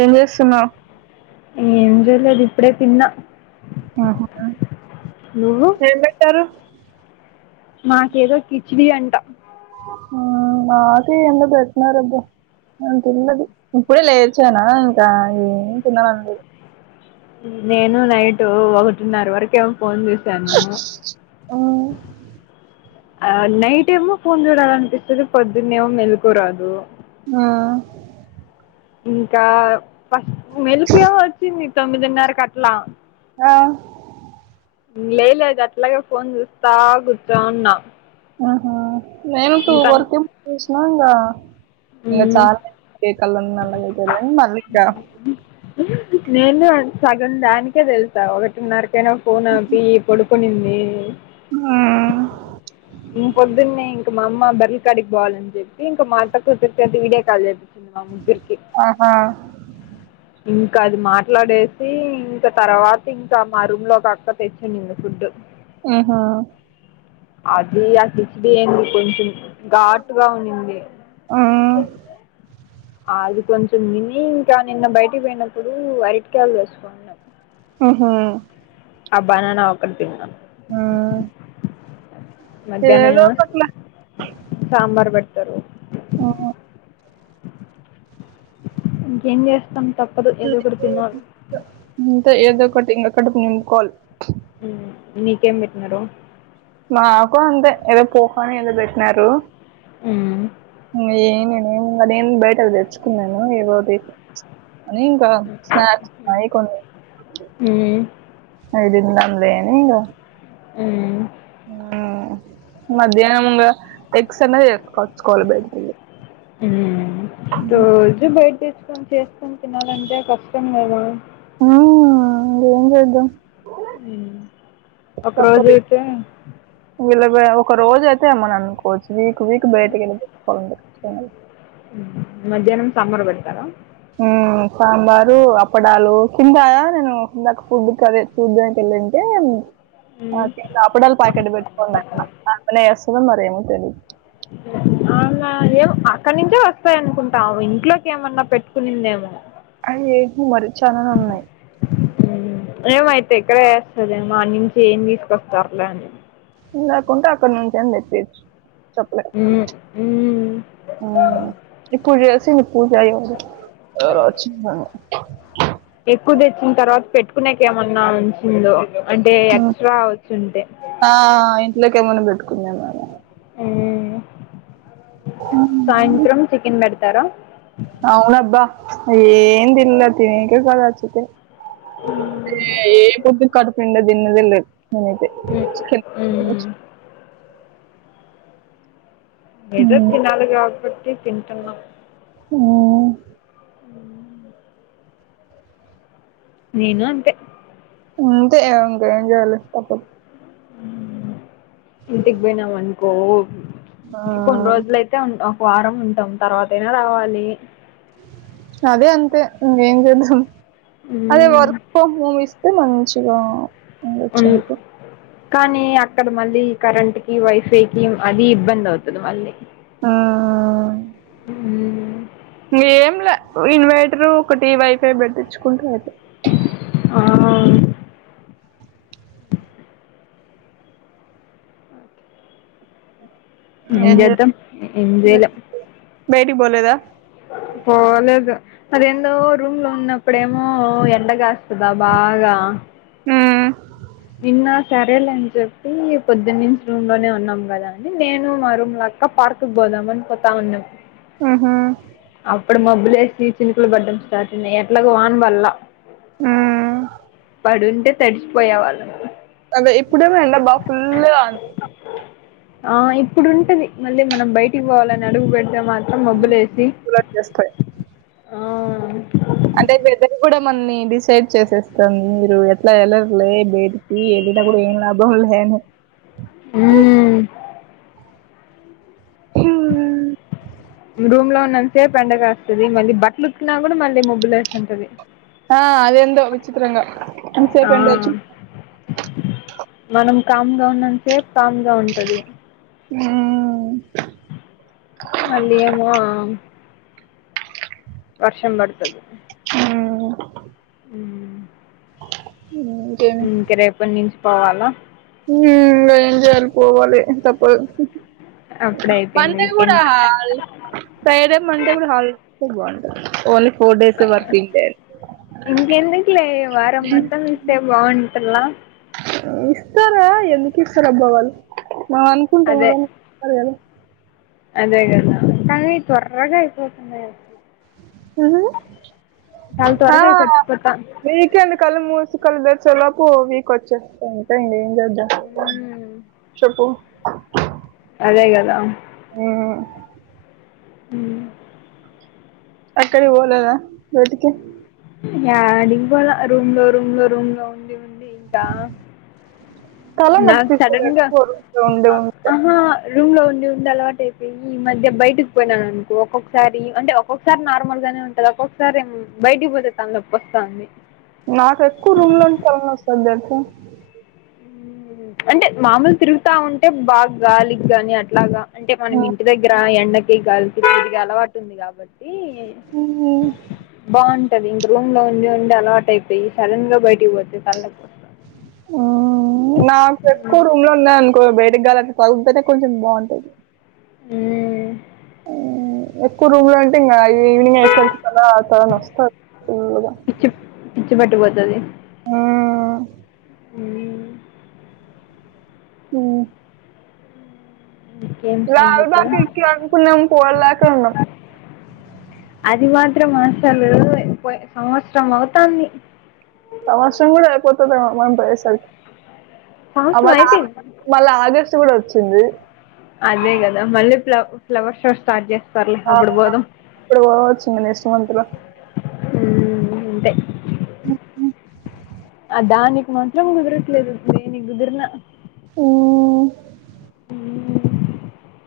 ఏం చేస్తున్నావ్ ఎం చేయలేదు ఇప్పుడే తిన్న ఆహా నువ్వు ఎం [unintelligible] మాకేదో కిచిడీ అంట నాకి ఎందొ పెట్నారు [unintelligible] అ [unintelligible] ఇప్పుడే లేచానా ఇంకా ఏం తినాలని ఉండదు నేను నైటు ఒకటిన్నర వరకేం ఫోన్ చేసాను ఆ నైట్ ఏమో ఫోన్ చూడాలనిపిస్తది పొద్దున్నేమో మెలుకువా రాదు ఆ ఇంకా ఫస్ట్ [unintelligible] ఏ వచ్చింది తొమ్మిదిన్నరకి అట్ల ఆ లై లేదు అట్లాగే ఫోన్ చూస్త కూర్చొన్న ఆహ నేను ఇప్పుడు వర్కింపు చూసిన ఇంకా ఇంకా ఉమ్, చాల [unintelligible] నేను సగమ్ దానికే తెలుసా ఒకటిన్నరకైనా ఫోన్ ఆపి పడుకునింది ఆ ఇం పొద్దున్నే ఇంక మా అమ్ బర్రలికాడికి పోవాలని చెప్పి ఇంకా మా అంత కూచ్చేతే వీడియో కాల్ చే మ ముగ్గురకి ఆహా ఇంకా అది మాట్లాడేసి ఇంక తర్వాత ఇంక మా రూమ్ లో ఒక అక్క తెచ్చినింది ఫుడ్ ఆహా అది [unintelligible] ఏంటి కొంచెం ఘాటుగా ఉండింది ఆ అది కొంచెం తిని ఇంకా నిన్న బయటికి పోయినప్పుడు అరటికాయలు వేసుకోంది ఆహా ఆ బనానా ఒకటి తిన్నాను ఆ ఏదో మధ్యాహ్నం ఒకట్లా సాంబార్ పెడతారు ఓ ఇంకేం చేస్తాం తప్పదు ఎదో ఒకటి తినాల్ ఇంతే ఏదో ఒకట్ కడుపు నింపుకోవాలి. హ్మ్మ్ మీకేం పెట్టినారు. మాకు అంతే ఏదో పోహానో ఏదో పెట్టినారు ఏమ్ నేను బయటది తెచ్చుకున్నాను ఏవోది అని ఇ స్నాక్స్ ఉన్నాయి కొన్ని అయి తిందాం లే అని ఉమ్ హ మధ్యాహ్నంగా ఇంకా ఎక్స్ అన్న కొనుక్కు తెచ్చుకోవాలి బయటకి వెళ్ళి ఉమ్ రోజు బయట తెచ్చుకొని చేసుకొని తినాలంటే కష్టం కదా ఆ మల్లా ఏం చేద్దాం ఒక రోజు అయితే వీళ్ళకి ఒక రోజు అయితే అమ్ అనుకోవచ్చు వీక్ వీక్ బయటకి వెల్లి తెచ్చుకోవాల మధ్యాహ్నం సాంబార్ పెడతారా ఉమ్ సాంబారు అప్పడాలు కిందా నేను ఇందాక ఫుడ్ కి అదే ఉమ్. [unintelligible] కే అప్పుడలా పాకెట్ పెట్టుకోం అమ్మా అనే వస్తుందని మరేమో తెలిదు అవునా ఏం అక్కడి నుంచే వస్తాయి అనుకుంటాము ఇంట్లోకి ఏమన్నా పెట్టుకునిందేమో అవు అ ఏ మరి చఛాలనన్నాయి ఏమో అయితే ఇక్కడ చేస్తదీ ఏమో ఆడ నుంచి ఏమి తీసుకొస్తారులే అని లేకుంటే అక్కడ నుంచి అయినా తెచ్చేయొచ్చు చెప్పలేం ఉమ్ ఇప్పుడు చేసిన పూజ అయింది ఎక్కువ తెచ్చిన తర్వాత పెట్టుకునేక ఏమన్నా ఉంచిందో అంటే హ్మ్. ఎక్స్ట్రా వచ్చుంటే ఆ! ఇంట్లోకేమన్నా పెట్టుకుందేమోలే. ఉమ్ సాయంత్రం చికెన్ పెడతారా అవునబ్బా అయ్యే ఏం తినలే తినేకేగా వచ్చింది ఏ ఫుడ్ కడుపునిండా తిన్నదేలే నేనయిత ఉమ్, ఉమ్. ఏదో హ్మ్ తినాలి కాబట్టి తింటున్నాం ఉమ్ అ నేను అంతే అంతే ఇంకేం చేయాలి తప్పదు ఇంటికి పోయినాం అనుకో ఆ కొన్ని రోజులయితే అయితే ఒక వారం ఉంటాం తర్వాతయినా రావాలి అది అంతే ఇంకేం చేద్దాం ఉమ్ అదే వర్క్ ఫ్రమ్ హోమ్ ఇస్తే మంచిగా ఉండొచ్చు వున్ అనుకో కానీ అక్కడ మళ్ళీ కరెంట్ కి వైఫై కి అది ఇబ్బంది అవుతది మళ్ళీ ఆ ఉమ్, ఆ ఏమ్ లే ఇన్వైటర్ ఒకటి వైఫై పెట్టించుకుంటే అయి ఆ ఏం చేయద్దాం ఏం చేయలేం బయటికి పోలేదా పోలేదు అదేందో రూమ్ లో ఉన్నప్పుడేమో ఎండ కాస్తుదా బాగా ఆ నిన్న సరేలే అని చెప్పి పొద్దు నించి రూమ్ లోనే ఉన్నాం కదా అని నేను మా రూమ్ లో అ క్క పార్కుకు పోదామని, పోతా ఉన్నాం మ్మ్ హ్మ్ అప్పుడు మబ్బులేేసి చినుకులు పడ్డం స్టార్ట్ అయినాయి ఎట్లాగో వాన్ పల్ల హ్మ్ పడుంటే తడిచిపోయే వాళ్ళం అదే ఇప్పుడేమో ఎండ బా ఫుల్లు గా ఉంది ఆ ఇప్పుడుంటది మళ్ళీ మనం బయటికి పోవాలని అడుగు పెడితే మాత్రం మబ్బులేసి ఎస్తాయి ఆ అంటే వెదరు కూడా మని డిసైడ్ చేసేస్తుంది మీరు ఎట్లా వెళ్లరులే బే మీరెళ్లిన కూడా ఏన్ లాభంల్ళేను మ్మ్ రూమ్ లో ఉన్నన్ సేపు ఎండగాస్తది మళ్ళీ బట్టలు ఉకినా కూడా మళ్ళీ ముబ్బుల వేసి ఉంటది ఆ అదెందో విచిత్రంగా ఆ అన్సేపెండొచ్చి మనం కామ్ గా ఉన్నంత సేపు కామ్ గా ఉంటది మ్మ్ మల్లి ఏమో వర్షం పడుతది మ్మ్ అ అ ఇంక రేపటి నుంచి పోవాలా మ్మ్ ఏం చేయాలి పోవాలి తప్పదు అప్పుడే అయిపోయింది బందే వీకెండ్ కూడాల్ ఫ్రైడే మండే కూడ హాలిడే ఇస్తే బాగుంటది only four days working day ఇంకెందుకులే వారం మొత్తం ఇస్తే బాగుంటలా ఇస్తారా ఎందుకు ఇస్తారబ్బా వాళ్ళు నవ అనుకుంటానే కానీ ఇస్తారు కదా కాని తొర్రగాయిపోతున్నాయి ఉహు. చాలా త్వరగా గడిచిపోతంది ఇంకేంది కళ్ళు మూసు కళ్ళు తెచేలోపు వీక్ వచ్చేస్తాంటే ఇంకేం చేద్దాం మ్మ్. చెప్పు అదే కదా మ్మ్ మ్మ్ ఎక్కడికి బోలేద బయటికి యాగిండోల రూమ్ లో రూమ్ లో రూమ్ లో ఉండి ఉండి ఇంకా నాకు తలనొప్పిస్తాది సడన్ గా ఎక్కువ రూమ్లో ఉండి ఉన్ ఆహా రూమ్ లో ఉండి ఉండి అలవాట అయిపోయి ఈ మధ్య బయటకు పోయినానునుకో ఒక్కొక్కసారి అంటే ఒకసారి నార్మల్ గానే ఉంటది ఒక్కొక్కసారి బయటికి పోతే తలనొప్పి వస్తంది నాకు ఎక్కువ రూమ్లో ఉంటే తలనస్తాది తెలుసా అంటే మాములు తిరుగుతా ఉంటే బాగా గాలికిగాని అట్లాగా అంటే మనం ఇంటి దగ్గర ఎండకి కలిపి తిరిగే అలవాటు ఉంది కాబట్టి ఉ బాగుంటది రూమ్ లో ఉండి ఉండి అలాట్ అయిపోయి సడన్ గా బయటికి పోతే తలనొప్పి వస్తాంది నా చెకు రూమ్ లో ఉంద అకో ఎండాకాలం తగులుతనె కొంచెం బాగుంటుది ఉహు ఎక్కువ రూమ్ అంటే ఇంకా ఈవినింగ్ అయ్యేసరికి చాలా తలనొస్తది ఫుల్లుగా పిచ్చి పిచ్చి పట్టిపోతది ఆ ఉ ఉ ఇంకేం లాల్ సంగతులు బకెట్ కు అనుకున్న పోలేకపోయాము అది మాత్రం ఆసలు సంవత్సరం అవుతంది సంవత్సరం కూడా అయిపోతది ఏమో మనం పోయేసరికి సంవత్సరం ఆవలే అయిపోయింది మళ్ళా ఆగస్టు కూడా వచ్చింది అదే కదా మళ్ళీ ఫ్ల ఫ్లవర్ షో స్టార్ట్ చేస్త శ్రావణంలో అప్పుడు పోవచ్చు నెక్స్ట్ మంత్ లో ఉ అంటే ఆ దానికి మాత్రం కుదరట్లేదు దేనికి కుదిరిన ఉ ఉ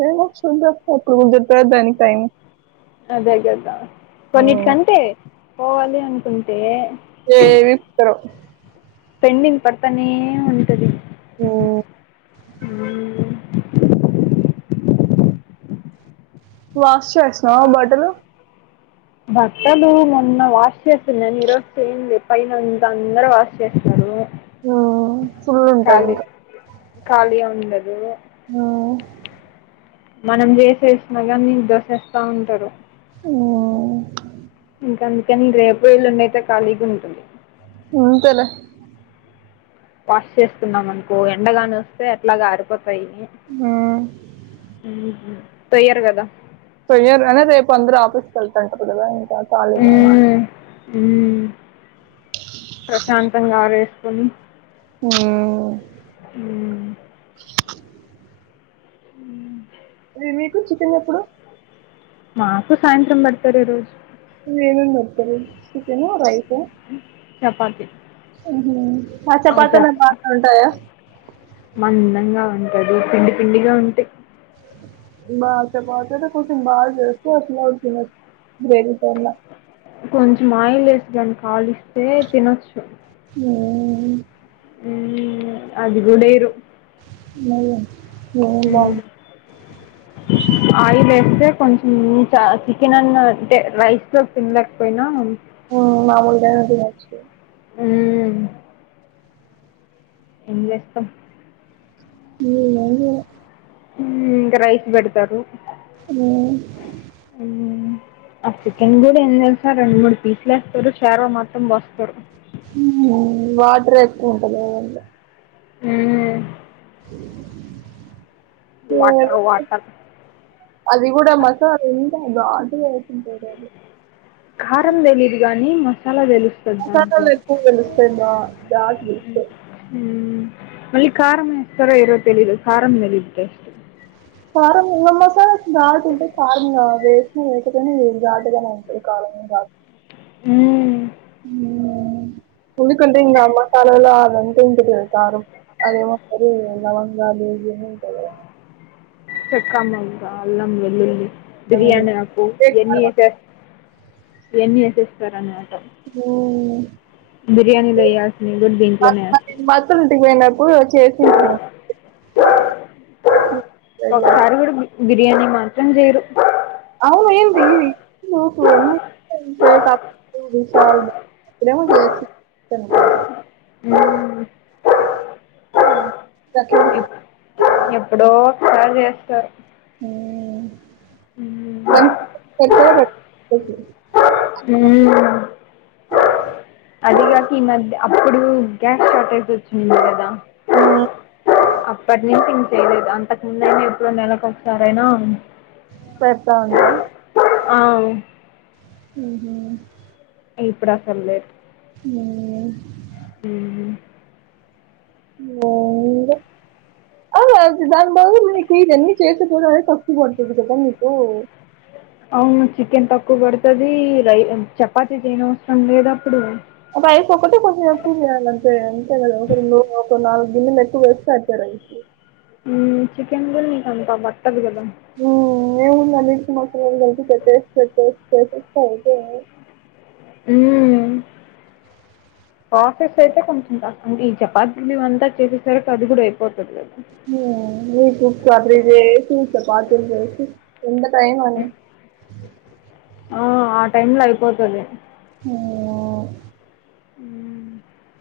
ఏ చూద్దాం దానికి ఎప్పుడు టైం కుదురుతదో అదే కదా కొన్నిటికంటే పోవాలి అనుకుంటే ఏమీ విప్పుతారో పెండింగ్ పడతనే ఉంటది ఉ వాష్ చేసావా బట్టలు బట్టలు మొన్న వాష్ చేస్తున్నాను ఈరోజు చెయ్యట్లేదు పైనంత అందరు వాష్ చేస్తారు ఉ ఫుల్లు ఉంటారు ఇంకా ఖాళీగా ఉండదు ఉ మనం చేసేసిన కానీ నీకు దోసేస్తా ఉంటారు ఉ ఇంకా అందుకని రేపు ఇల్లుండియితే ఖాళీగా ఉంటుంది ఉంటలే వాష్ చేస్తున్నాం అనుకో ఎండగానే వస్తే ఎట్లాగా ఆరిపోతుంది ఉమ్, పై తోయ్యారు కదా తోయ్యరు కానీ రేపు అందరూ ఆఫీస్ కి వెళ్తారు కద ఇంకా ఖాళీగా ఉ ప్రశాంతంగా ఆరేసుకొని ఉ ఉ ఉ మరి మీకు చికెన్ ఎప్పుడు మాకు సాయంత్రం పడతారు ఈ రోజు [unintelligible] నువేనం నతువ సేను రైసు చపాతి [unintelligible] ఆ అచప్పత మ బా చపా సడాయా మందంగా ఉంటది పిండి పిండిగా ఉంటే [unintelligible] మాతే బతే కొ బాగా చేస్తకు అసలు ఉతుిన బేవ పలా కొంచెం ఆయిల్ వేసి గాని కాలిస్తే తినొచ్చు ఆ ఉం అది గూడ వేయరు హమ్ ఉం ఆయిల్ వేస్తే కొంచెం చ చికెన్ అన్ అంటే రైస్ లో తినలేకపోయినా ఉం మాముూలుగా అయిన తినవచ్చు ఉం ఎం చేస్తాం ఉం అవును ఉం ఇంకా రైస్ పేడతాను ఆ ఉమ్ ఆ చికన్ కూడా ఎంత రెండు మూడు పీసులు వేస్తారు చారువ మాత్రం పోస్తారు ఉం వాటర్ ఎక్కువ ఉంటధి దాంట్లో ఉమ్ వాటర్ వాటర్ [unintelligible] అది కూడా మసాలా ఉంట ఘాటుగా వేసింటాడు అది కారం తెలీయదు గానీ మసాలా తెలుసు మసాలాలు ఎక్కువ తెలుస్తాయి గా గాటు ఉమ్ మళ్ళీ కారం వేస్తారో వెయ్యరో తెలిదు కారం తెలీదు కారంమి మసాల నాాలు ఉంట కారంమ ఆదు [unintelligible] వేటిని వీ కాదుగా అంలు కావాల [unintelligible] ఉం అ [inaudible] ఉడకలేదు ఇక మసాలాలు అదంటే ఇంటి కారం [unintelligible] అదే ఒక్కసారి లవంగాలు ఉంట [unintelligible] చెక్క మొగ్గ అల్లం వెల్లుల్లి లవంగాలు బిర్యానీ ఆకు ఇవే ఇఎన్ని కారం వేసే ఈవన్ని వేసేస్తారాన మాట ఉమ్ బిర్యానీలో వేయ్యల్సిని కూడా దీంట్లోనే వే మత్తంటికి పోయిినప్పు వ చేేసి [unintelligible] ఒకసారి కూడా బి బిర్యానీ మాత్రం చేయరు అవు ఏకు [unintelligible] విశల్ [unintelligible] ఇ చే త [unintelligible] ఉమ్ గట్లనే ఎప్- ఎప్పుడో ఒకసారి చేస్తారు ఎ మ్మ్. [unintelligible] ఉం అదిగాక ఈ మధ్య అప్పుడు గ్యాస్ షార్టేజ్ వచ్చింది ఆ అప్పటి నుంచి ఏం చేయలేదా ఇంకా ఉన్నాయని చెప్పి నెలకు ఒకసారైనా పెద్తంద ఆవ్ హ్మ ఇప్పుడు అసలు లేదు హ్మ హ్మ [unintelligible] అవు అ దాని బా మీకు ఇద న చేసపో అ సక్తి పతుది కదా మీీకు [inaudible] అవును చికెన్ తక్కువ పడుతది రై చపాతీ చేయని వసరం లేద అప్పుడు అప్పు అయిక ఒకటటి కొంచెం ఎక్కువ చే అంతే అంతే ఒక రెండు ఒక నాలుగు గిన్నలు ఎక్కువ వేస్తే ర [inaudible] హ్మ చికెన్లో నీకు అంత పట్టదు కదా నేవున్నా నిట్ మక్కతే టస్ ఇ [inaudible] హ్మ ప్రాసెస్ అయితే కొంచెం కాష్టం ఈ చపాతి మవ అంతా చేసేసార అది కూడా అయిపోతది కదా హ్మ వీక్ వీక్ కర్రీ చేసి చపాతీ చేసి అంత టైమ్ అనే ఆ ఆ టైమ్లో అయిపోతుంది హ్మ హ్మ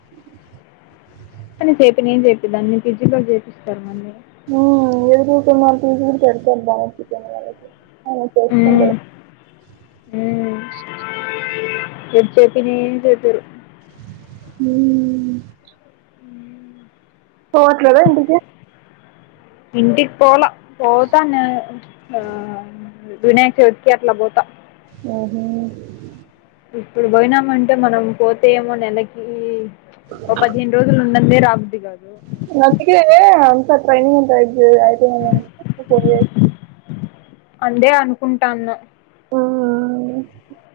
కానీ చెే నేను చెప్పిద్దాన్ని నను ఫిజికల్ చేపిస్తారు మన్నీ ఎదురుూట మా వీ ఎడుా [inaudible] హ్మ [inaudible] హ్మ [inaudible] పోవట్లేదా ఇంటికి ఇంటికి పోలా పోతా వినాయక చవితికి అట్లా పోతా ఉహం ఇప్పుడు పోయినామ అంటే మనం పోతే ఏమో నెలకి ఒ పదిహేను రోజులు సండే రాబుది కాదు నజకి అంత ట్రైనింగ్ అంతయియితే పో [inaudible] సండే ఏపీఎన్కుంటన హ్మ